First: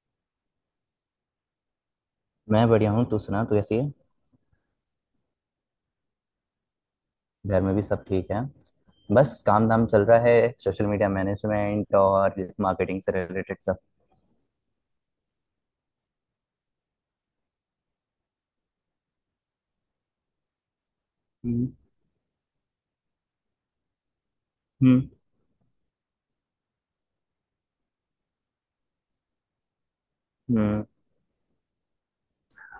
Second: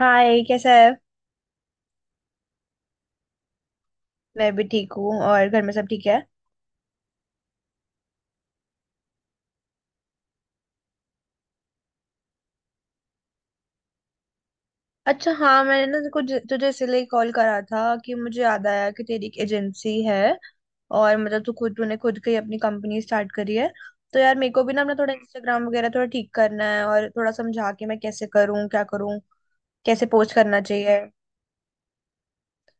हाय, कैसा है। मैं बढ़िया हूँ। तू सुना? तू कैसी है? मैं भी ठीक हूँ और घर में सब ठीक है। घर में भी सब ठीक है। बस काम धाम चल रहा है, सोशल मीडिया मैनेजमेंट और मार्केटिंग से रिलेटेड सब। अच्छा, हाँ, मैंने ना कुछ तुझे इसलिए कॉल करा था कि मुझे याद आया कि तेरी एक एजेंसी है। और मतलब तू हम्म। खुद तूने खुद की अपनी कंपनी स्टार्ट करी है। तो यार मेरे को भी ना अपना हम्म। थोड़ा इंस्टाग्राम वगैरह थोड़ा ठीक करना है, और थोड़ा समझा के मैं कैसे करूँ क्या करूँ, कैसे पोस्ट करना हम्म। चाहिए।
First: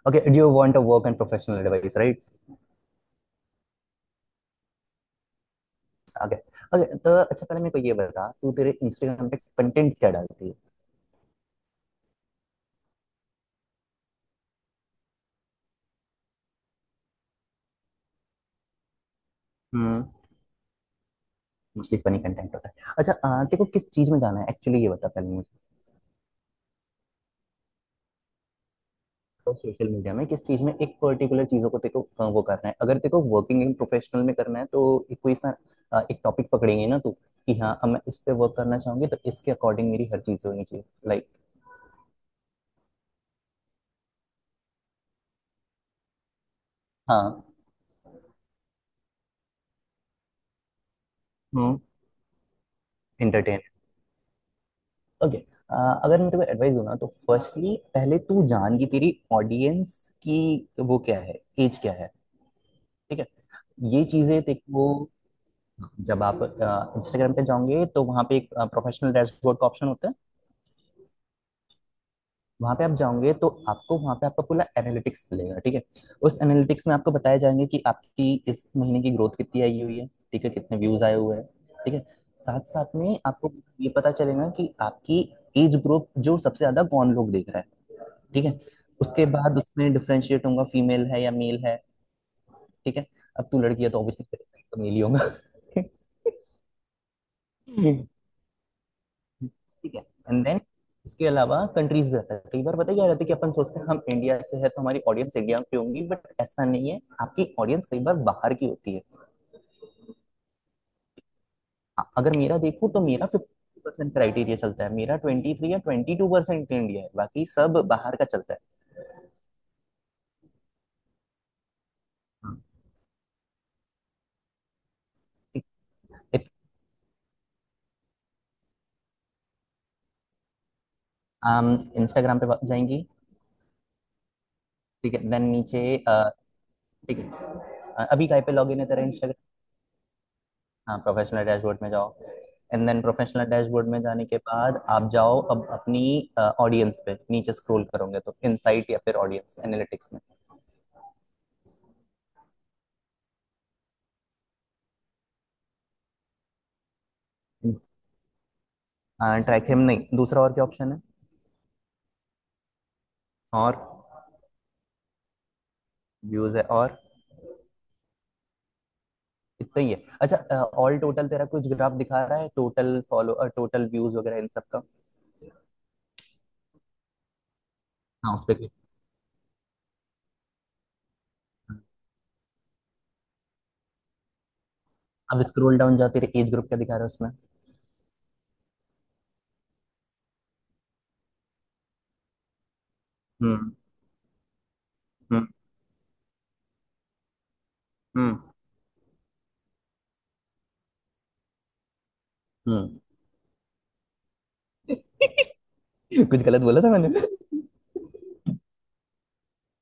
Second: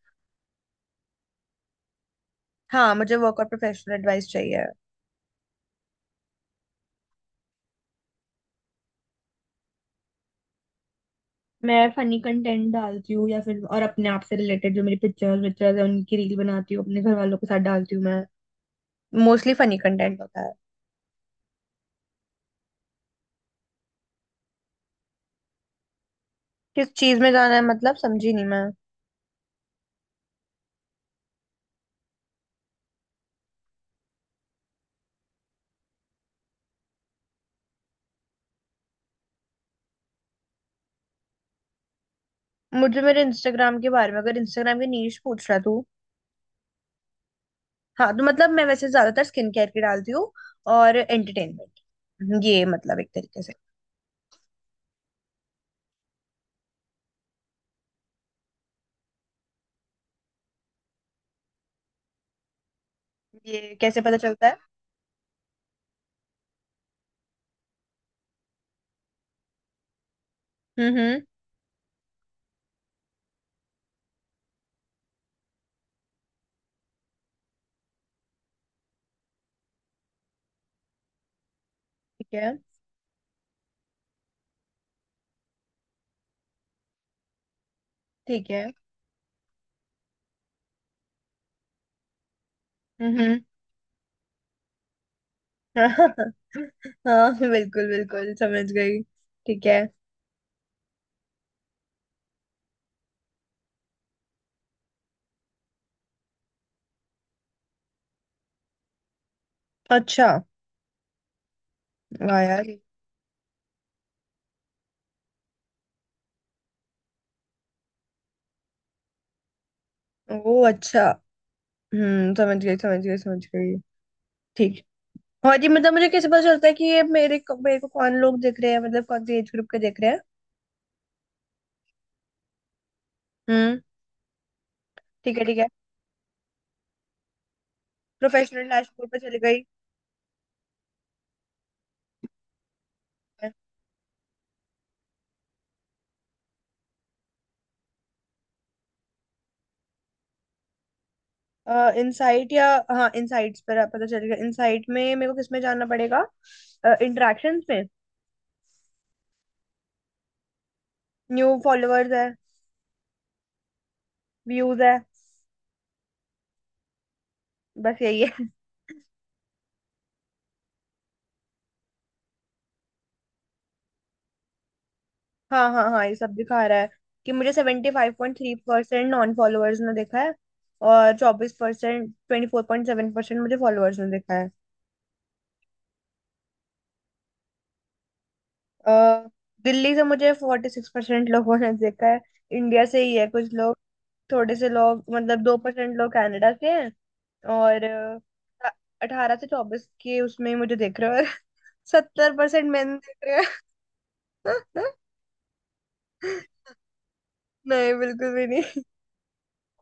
Okay, do you want a work and professional advice, right? हाँ, मुझे वर्क और प्रोफेशनल एडवाइस चाहिए। ओके। ओके तो अच्छा, पहले मेरे को ये बता, तू तेरे इंस्टाग्राम पे कंटेंट क्या डालती है? मैं फनी कंटेंट डालती हूँ, या फिर और अपने आप से रिलेटेड जो मेरी पिक्चर्स विक्चर्स है उनकी रील बनाती हूँ, अपने घर वालों के साथ डालती हूँ मैं। Mostly funny hmm. कंटेंट होता है। मोस्टली फनी कंटेंट होता है। अच्छा, तेरे को किस चीज में जाना है एक्चुअली, ये बता पहले। किस चीज में जाना है, मतलब समझी नहीं मैं। तो सोशल मीडिया में किस चीज में एक पर्टिकुलर चीजों को तेको वो करना है, अगर तेको वर्किंग इन प्रोफेशनल में करना है तो। एक कोई सा। एक टॉपिक पकड़ेंगे ना तू, कि हाँ अब मैं इस पे वर्क करना चाहूंगी, तो इसके अकॉर्डिंग मेरी हर चीज होनी चाहिए। लाइक। मुझे मेरे इंस्टाग्राम के बारे में, अगर इंस्टाग्राम की नीश पूछ रहा तू। हाँ। हाँ, तो मतलब मैं वैसे ज्यादातर स्किन केयर की डालती हूँ। और हम्म। एंटरटेनमेंट, ये मतलब एक तरीके से। एंटरटेन। ओके। अगर मैं तुम्हें एडवाइस दूँ ना, तो फर्स्टली पहले तू जान कि तेरी ऑडियंस की वो क्या है, एज क्या है। ठीक है। ये कैसे ये पता चीजें चलता है? देखो। जब आप इंस्टाग्राम पे जाओगे तो वहाँ पे एक प्रोफेशनल डैशबोर्ड का ऑप्शन होता है। हम्म, हम्म। वहां पे आप जाओगे तो आपको वहां पे आपका पूरा एनालिटिक्स मिलेगा, ठीक है। उस एनालिटिक्स में आपको बताया जाएंगे कि आपकी इस महीने की ग्रोथ कितनी आई हुई है, ठीक है, कितने व्यूज आए हुए हैं। ठीक है। ठीक है, साथ साथ में आपको ये पता चलेगा कि आपकी एज ग्रुप जो सबसे ज्यादा कौन लोग देख रहा है। ठीक ठीक है। है। उसके बाद उसमें डिफ्रेंशिएट होगा, फीमेल है या मेल है। ठीक है। हम्म, हम्म। अब तू लड़की है तो ऑब्वियसली, तो मेल ही होगा। हाँ, बिल्कुल बिल्कुल समझ गई। ठीक है। ठीक है, एंड देन इसके अलावा कंट्रीज भी रहता है। कई बार पता है क्या रहता है, कि अपन सोचते हैं हम इंडिया से है तो हमारी ऑडियंस इंडिया की होंगी, बट ऐसा नहीं है, आपकी ऑडियंस कई बार बाहर की होती है। अच्छा। अगर वाह मेरा यार। देखूं तो मेरा 50% क्राइटेरिया चलता है, मेरा 23 या 22% इंडिया है, बाकी सब बाहर का चलता है। ओ अच्छा। हाँ। समझ गई, समझ गई, समझ गई। ठीक। और ठीक ये मतलब मुझे कैसे पता है। चलता है कि ये मेरे को कौन लोग देख रहे हैं, मतलब कौन से एज ग्रुप के देख रहे हैं। हम इंस्टाग्राम पे जाएंगी। हम्म। ठीक है, ठीक देन है, ठीक है। नीचे। अ, ठीक है। अभी काय पे प्रोफेशनल लॉग इन है तेरा डैशबोर्ड पे चली इंस्टाग्राम? गई। हाँ, प्रोफेशनल डैशबोर्ड में जाओ। एंड देन प्रोफेशनल डैशबोर्ड में जाने के बाद आप जाओ अब अपनी ऑडियंस पे नीचे स्क्रॉल करोगे तो इनसाइट या फिर ऑडियंस एनालिटिक्स में। इनसाइट या हाँ, इनसाइट्स पर पता चल गया। इनसाइट में मेरे को किस में जाना पड़ेगा, इंटरेक्शंस में? ट्रैकिंग नहीं? दूसरा और क्या ऑप्शन है? न्यू फॉलोअर्स है। और व्यूज है। व्यूज है। और? बस यही है। इतना ही है? अच्छा। ऑल टोटल तेरा कुछ ग्राफ दिखा रहा है, टोटल फॉलो टोटल व्यूज वगैरह इन सब का। हाँ, हाँ, हाँ, ये सब दिखा रहा है। कि मुझे सेवेंटी फाइव हाँ, पॉइंट उस थ्री पे क्लिक। परसेंट नॉन फॉलोअर्स ने देखा है। और 24%, 24.7% मुझे फॉलोअर्स ने देखा है। अब स्क्रॉल डाउन जाओ, तेरे एज ग्रुप क्या दिखा रहा है उसमें? अ, दिल्ली से मुझे 46% लोगों ने देखा है। इंडिया से ही है कुछ हम्म, लोग। थोड़े से लोग, मतलब हम्म, 2% लोग कनाडा से हैं। और हम्म, 18 से 24 के, उसमें ही मुझे देख रहे हो। 70% हम्म। मैंने देख रहे हो। कुछ गलत बोला था मैंने? नहीं, बिल्कुल भी नहीं।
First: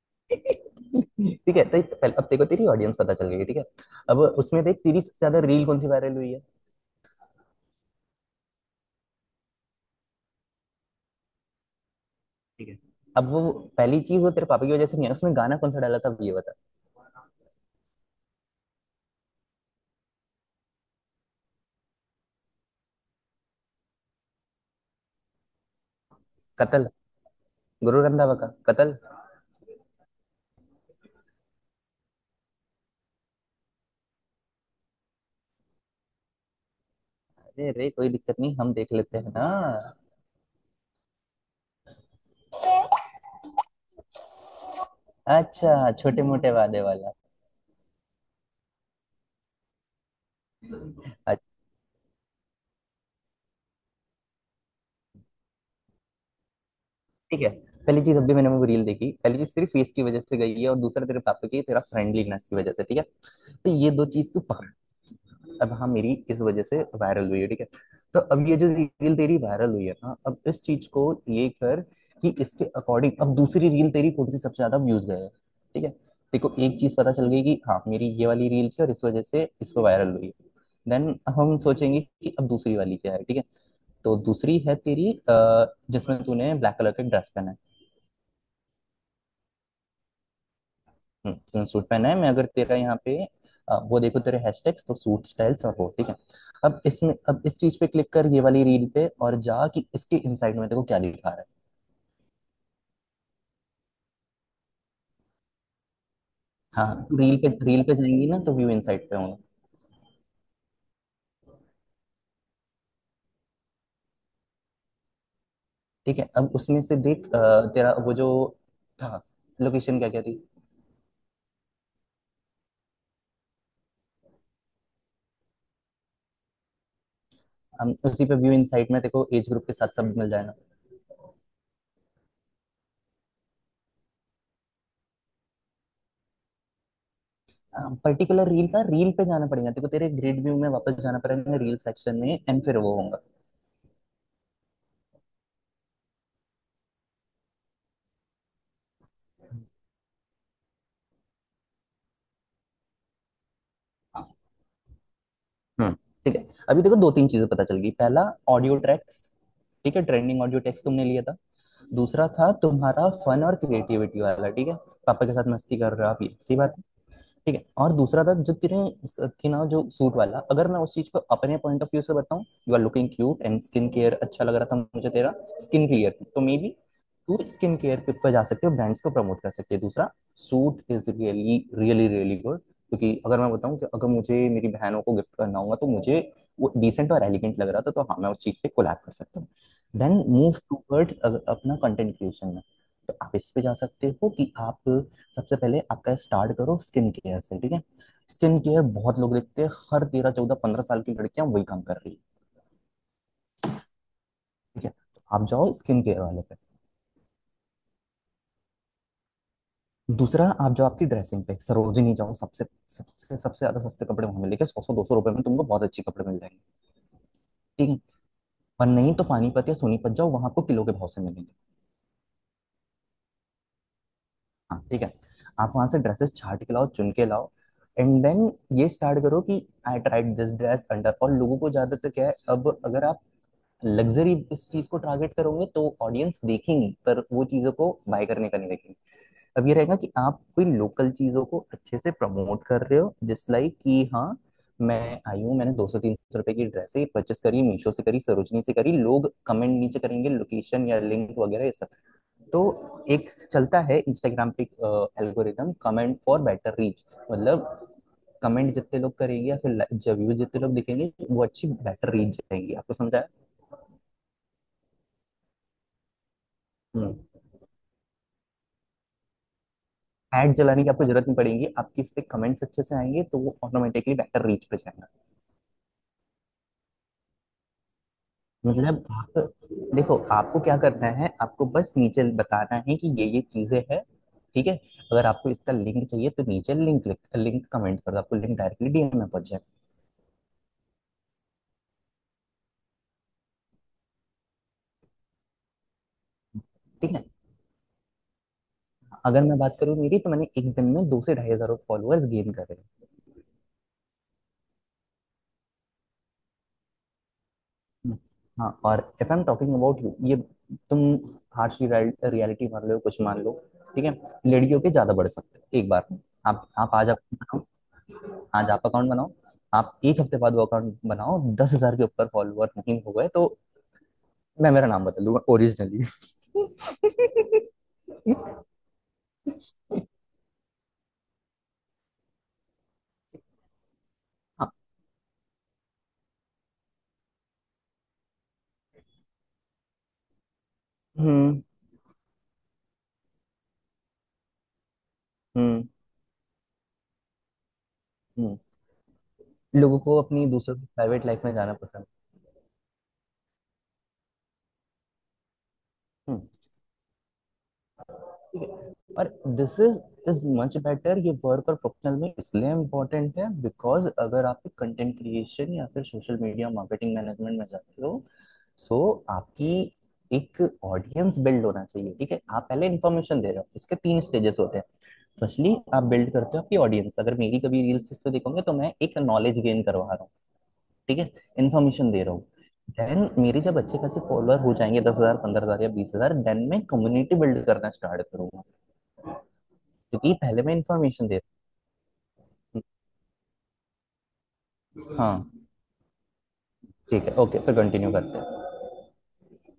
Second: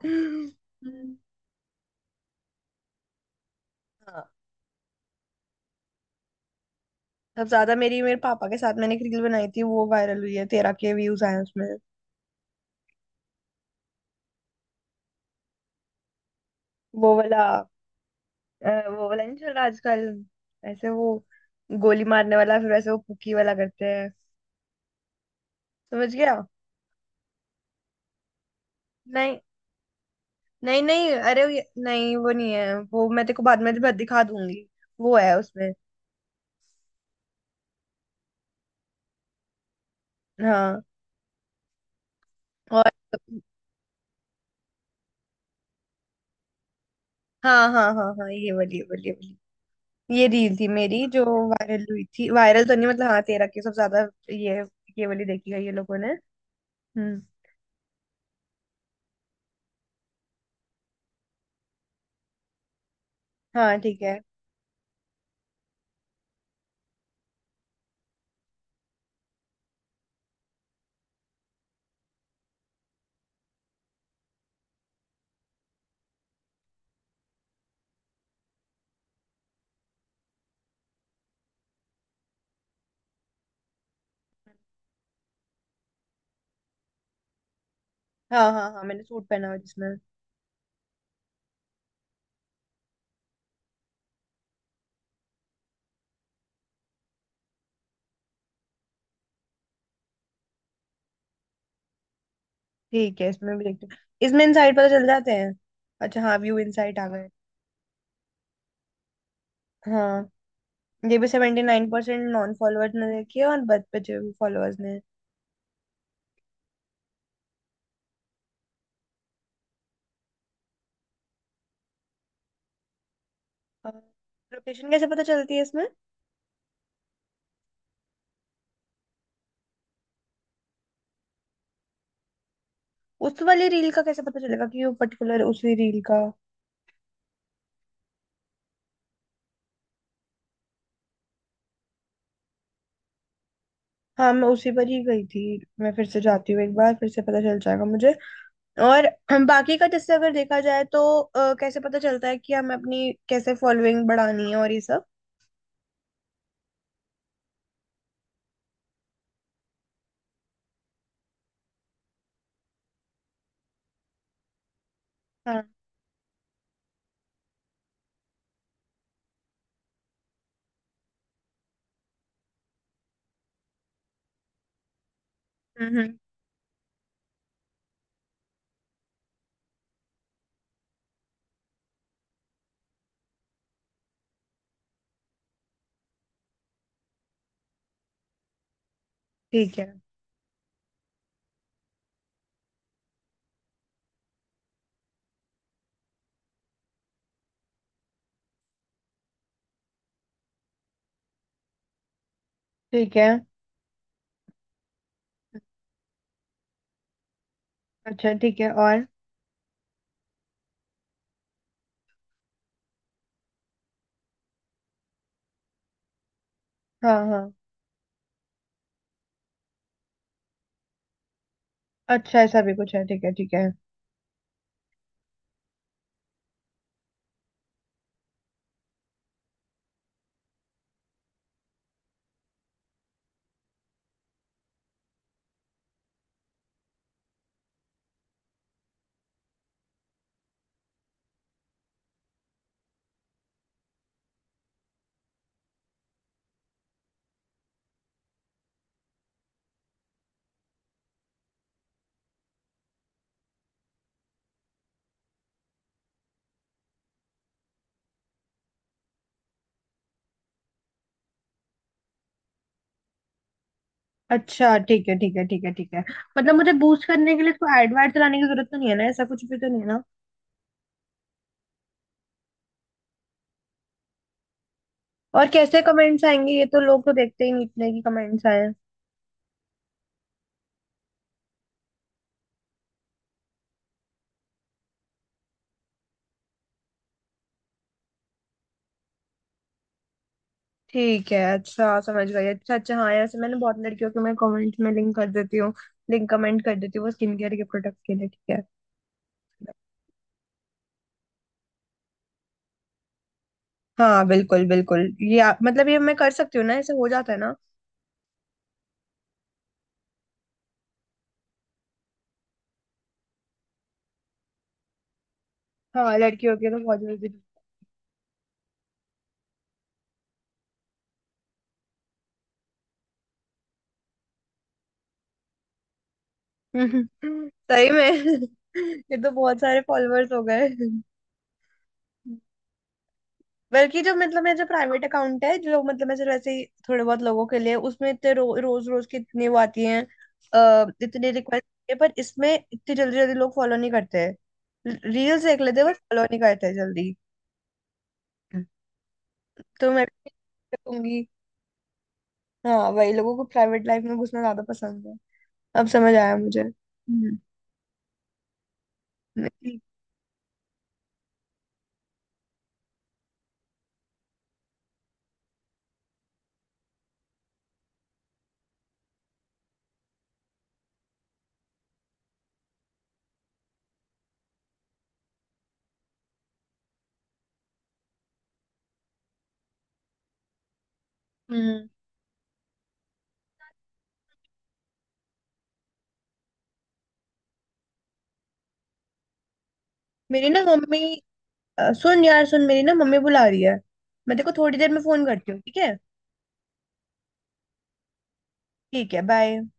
हम्म। ठीक है तो पहले अब तेरे को तेरी ऑडियंस पता चल गई है, ठीक है। अब हाँ। उसमें देख, तेरी सबसे ज्यादा रील कौन सी वायरल हुई है? सबसे ज्यादा मेरी, मेरे पापा के साथ मैंने एक रील बनाई थी, वो वायरल हुई है, 13 के व्यूज आए हैं उसमें। ठीक है। अब वो पहली चीज, वो तेरे पापा की वजह से नहीं है, उसमें गाना कौन सा डाला था, अब ये बता। वो वाला। वो वाला नहीं चल रहा आजकल। ऐसे वो गोली मारने वाला, फिर वैसे वो पुकी वाला करते हैं। समझ गया। कतल? गुरु रंधावा का कतल। नहीं, नहीं, नहीं, अरे वो नहीं, वो नहीं है। वो मैं तेरे को बाद में भी दिखा दूंगी। वो है उसमें। अरे रे, कोई दिक्कत नहीं, हम देख लेते हैं ना। हाँ। और अच्छा, छोटे मोटे वादे वाला। हाँ, हाँ, हाँ, हाँ, ये वाली, ये वाली, ये वाली। ये रील थी मेरी, जो अच्छा, वायरल हुई थी। वायरल तो नहीं, मतलब हाँ, तेरा की सब ज्यादा ये ये वाली देखी है ये लोगों ने। हम्म। ठीक है। पहली चीज, अभी मैंने वो रील देखी, पहली चीज तेरी फेस की वजह से गई है और दूसरा तेरे पापा की, तेरा फ्रेंडलीनेस की वजह से, ठीक है। तो हाँ। ये ठीक दो है। चीज तू पकड़। अब हाँ, मेरी इस वजह से वायरल हुई है, ठीक है। तो अब ये जो रील तेरी वायरल हुई है ना, अब इस चीज को ये कर कि इसके अकॉर्डिंग अब दूसरी रील तेरी कौन सी सबसे ज्यादा व्यूज गए हैं, ठीक है। देखो, एक चीज पता चल गई कि हाँ मेरी ये वाली रील थी और इस वजह से इस पर वायरल हुई। देन अब हम सोचेंगे कि अब दूसरी वाली क्या है, ठीक है। तो दूसरी है तेरी, जिसमें तूने ब्लैक कलर का ड्रेस पहना है। हाँ, हाँ, हाँ, मैंने सूट पहना हुआ जिसमें। सूट पहना है। मैं अगर तेरा यहाँ पे वो देखो तेरे हैशटैग्स तो सूट स्टाइल्स और वो, ठीक है। अब इसमें, अब इस चीज पे क्लिक कर ये वाली रील पे और जा कि इसके इनसाइड में देखो क्या लिखा रहा है। ठीक है, इसमें भी देखते हैं। इसमें इनसाइड पता चल जाते हैं। अच्छा, हाँ, व्यू हाँ, इनसाइट आ तू गए। रील पे जाएंगी ना तो व्यू इनसाइड पे होगा। हाँ। ये भी 79% नॉन फॉलोअर्स ने देखी है और बच बचे हुए फॉलोअर्स ने। ठीक है। अब उसमें से देख, तेरा वो जो था, लोकेशन क्या क्या थी? लोकेशन कैसे पता चलती है इसमें? हम उसी पे व्यू इनसाइड में देखो, एज ग्रुप के साथ सब मिल जाएगा। उस वाली रील का कैसे पता चलेगा कि वो पर्टिकुलर उसी रील का? पर्टिकुलर रील का, रील पे जाना पड़ेगा, देखो तेरे ग्रिड व्यू में वापस जाना पड़ेगा रील सेक्शन में, एंड फिर वो होगा। हाँ, मैं उसी पर ही गई थी। मैं फिर से जाती हूँ, एक बार फिर से पता चल जाएगा मुझे। और हम बाकी का जैसे अगर देखा जाए, तो कैसे पता चलता है कि हमें अपनी कैसे फॉलोइंग बढ़ानी है और ये सब? हम्म। ठीक है। अभी देखो दो तीन चीजें पता चल गई। पहला, ऑडियो ट्रैक्स, ठीक है। ट्रेंडिंग ऑडियो ट्रैक्स तुमने लिया था। दूसरा था तुम्हारा फन और क्रिएटिविटी वाला, ठीक है। पापा के साथ हाँ। मस्ती कर रहे हो आप, ये सही बात है। ठीक है, और दूसरा था जो तेरे थी ना, जो सूट वाला, अगर मैं उस चीज को अपने पॉइंट ऑफ व्यू से बताऊं, you are looking cute and skin care अच्छा लग रहा था मुझे तेरा। स्किन हम्म, क्लियर हम्म। थी तो मे बी तू स्किन केयर पे पे जा सकते हो, ब्रांड्स को प्रमोट कर सकते हो। दूसरा, suit is really really really good, क्योंकि अगर मैं बताऊं कि अगर मुझे मेरी बहनों को गिफ्ट करना होगा तो मुझे वो डिसेंट और एलिगेंट लग रहा था, तो हाँ मैं उस चीज पे कोलैब कर सकता हूँ। ठीक है, देन मूव टूवर्ड्स अपना कंटेंट क्रिएशन में। तो आप इस पे जा सकते हो कि आप सबसे पहले आपका स्टार्ट करो स्किन केयर से, ठीक है। स्किन केयर बहुत लोग देखते हैं, हर 13 14 15 साल की लड़कियां वही काम कर रही है। ठीक है। ठीक है। तो आप जाओ स्किन केयर वाले पे। अच्छा, ठीक है। और दूसरा, आप जाओ आपकी ड्रेसिंग पे, सरोजिनी जाओ, सबसे सबसे सबसे ज्यादा सस्ते कपड़े वहां मिलेंगे, 100 100 200 रुपए में तुमको बहुत अच्छे कपड़े मिल जाएंगे। हाँ, हाँ। ठीक है। पर नहीं तो पानीपत या सोनीपत जाओ, वहां आपको किलो के भाव से मिलेंगे। अच्छा, ऐसा भी कुछ है? ठीक है, ठीक है। हाँ, ठीक है। आप वहां से ड्रेसेस छाट के लाओ, चुन के लाओ। एंड देन ये स्टार्ट करो कि I tried this dress under, और लोगों को ज्यादातर क्या है, अब अगर आप लग्जरी इस चीज को टारगेट करोगे तो ऑडियंस देखेंगी पर वो चीजों को बाय करने का नहीं देखेंगे। अब ये रहेगा कि आप कोई लोकल चीजों को अच्छे से प्रमोट कर रहे हो, जिस लाइक कि हाँ मैं आई हूँ, मैंने 200 300 रुपए की ड्रेस ही परचेस करी, मीशो से करी, सरोजनी से करी, लोग कमेंट नीचे करेंगे लोकेशन या लिंक वगैरह ये सब। तो एक चलता है इंस्टाग्राम पे, algorithm, comment for better reach, मतलब कमेंट जितने लोग करेंगे या फिर व्यूज जितने लोग दिखेंगे, वो अच्छी बेटर रीच जाएंगी, आपको समझाया? अच्छा, ठीक है, ठीक है, ठीक है, ठीक है। मतलब मुझे बूस्ट करने के लिए तो एड वाड चलाने की जरूरत तो नहीं है ना, ऐसा कुछ भी तो नहीं है ना? ऐड जलाने की आपको जरूरत नहीं पड़ेगी, आपकी इस पे कमेंट्स अच्छे से आएंगे तो वो ऑटोमेटिकली बेटर रीच पे जाएगा। और कैसे कमेंट्स आएंगे, ये तो लोग तो देखते ही नहीं इतने की कमेंट्स आए हैं। मतलब आप देखो, आपको क्या करना है, आपको बस नीचे बताना है कि ये चीजें हैं, ठीक है। अगर आपको इसका लिंक चाहिए तो नीचे लिंक, लिंक कमेंट कर दो, आपको लिंक डायरेक्टली डीएम में पहुंच जाएगा। ठीक है, अच्छा समझ गई। अच्छा, अच्छा, हाँ, ऐसे मैंने बहुत लड़कियों के मैं कमेंट्स में लिंक कर देती हूँ। लिंक कमेंट कर देती हूँ वो ठीक है। स्किन केयर के प्रोडक्ट के लिए। ठीक है। अगर मैं बात करूँ मेरी, तो मैंने एक दिन में 2 से 2,500 फॉलोअर्स गेन करे। हाँ, बिल्कुल बिल्कुल, ये आप मतलब ये मैं कर सकती हूँ ना, ऐसे हो जाता है ना? हाँ, और if I am talking about you, ये तुम, हार्श रियलिटी मान लो, कुछ मान लो, ठीक है। लड़कियों के ज्यादा बढ़ सकते हैं एक बार हाँ, में। लड़कियों आप के तो आप बहुत आज जल्दी। अकाउंट बनाओ। आज आप अकाउंट बनाओ। आप एक हफ्ते बाद वो अकाउंट बनाओ, 10,000 के ऊपर फॉलोअर नहीं हो गए तो मैं मेरा नाम बदल दूंगा ओरिजिनली। सही में। ये तो बहुत सारे फॉलोअर्स हो गए। बल्कि जो मतलब मेरा जो हाँ। प्राइवेट अकाउंट है, जो मतलब मैं सिर्फ ऐसे ही थोड़े बहुत लोगों के लिए, उसमें इतने रोज रोज की इतनी वो आती हैं। इतनी हम्म, रिक्वेस्ट है, पर इसमें इतनी जल्दी जल्दी लोग फॉलो नहीं करते हैं, रील्स देख लेते हैं हम्म, बस, फॉलो नहीं करते हैं जल्दी। हम्म। तो लोगों मैं को भी अपनी दूसरों की कहूंगी, प्राइवेट लाइफ में जाना पसंद है। हाँ वही, लोगों को प्राइवेट लाइफ में घुसना ज्यादा पसंद है। अब समझ आया हम्म। मुझे। हम्म। और दिस मेरी इज इज मच बेटर, ये वर्क और प्रोफेशनल में इसलिए इम्पोर्टेंट है बिकॉज अगर आप कंटेंट क्रिएशन या फिर सोशल मीडिया मार्केटिंग मैनेजमेंट में जाते हो। सो आपकी एक ऑडियंस बिल्ड होना चाहिए, ठीक है। आप पहले इन्फॉर्मेशन दे रहे हो, इसके तीन स्टेजेस होते हैं। फर्स्टली आप बिल्ड करते हो आपकी ऑडियंस, अगर मेरी कभी रील्स पे देखोगे तो मैं एक नॉलेज गेन करवा रहा हूँ, ठीक है। हम्म इन्फॉर्मेशन दे रहा हूँ। देन मेरे जब अच्छे खासे फॉलोअर हो जाएंगे, 10,000 15,000 या 20,000, देन मैं कम्युनिटी बिल्ड करना स्टार्ट करूंगा, क्योंकि मेरी ना पहले मैं मम्मी, इन्फॉर्मेशन दे। सुन यार सुन, मेरी ना मम्मी बुला रही है। मैं तेरे को थोड़ी देर में फोन हाँ, करती हूँ, ठीक है? ठीक है, ओके फिर कंटिन्यू करते हैं। ठीक है, बाय।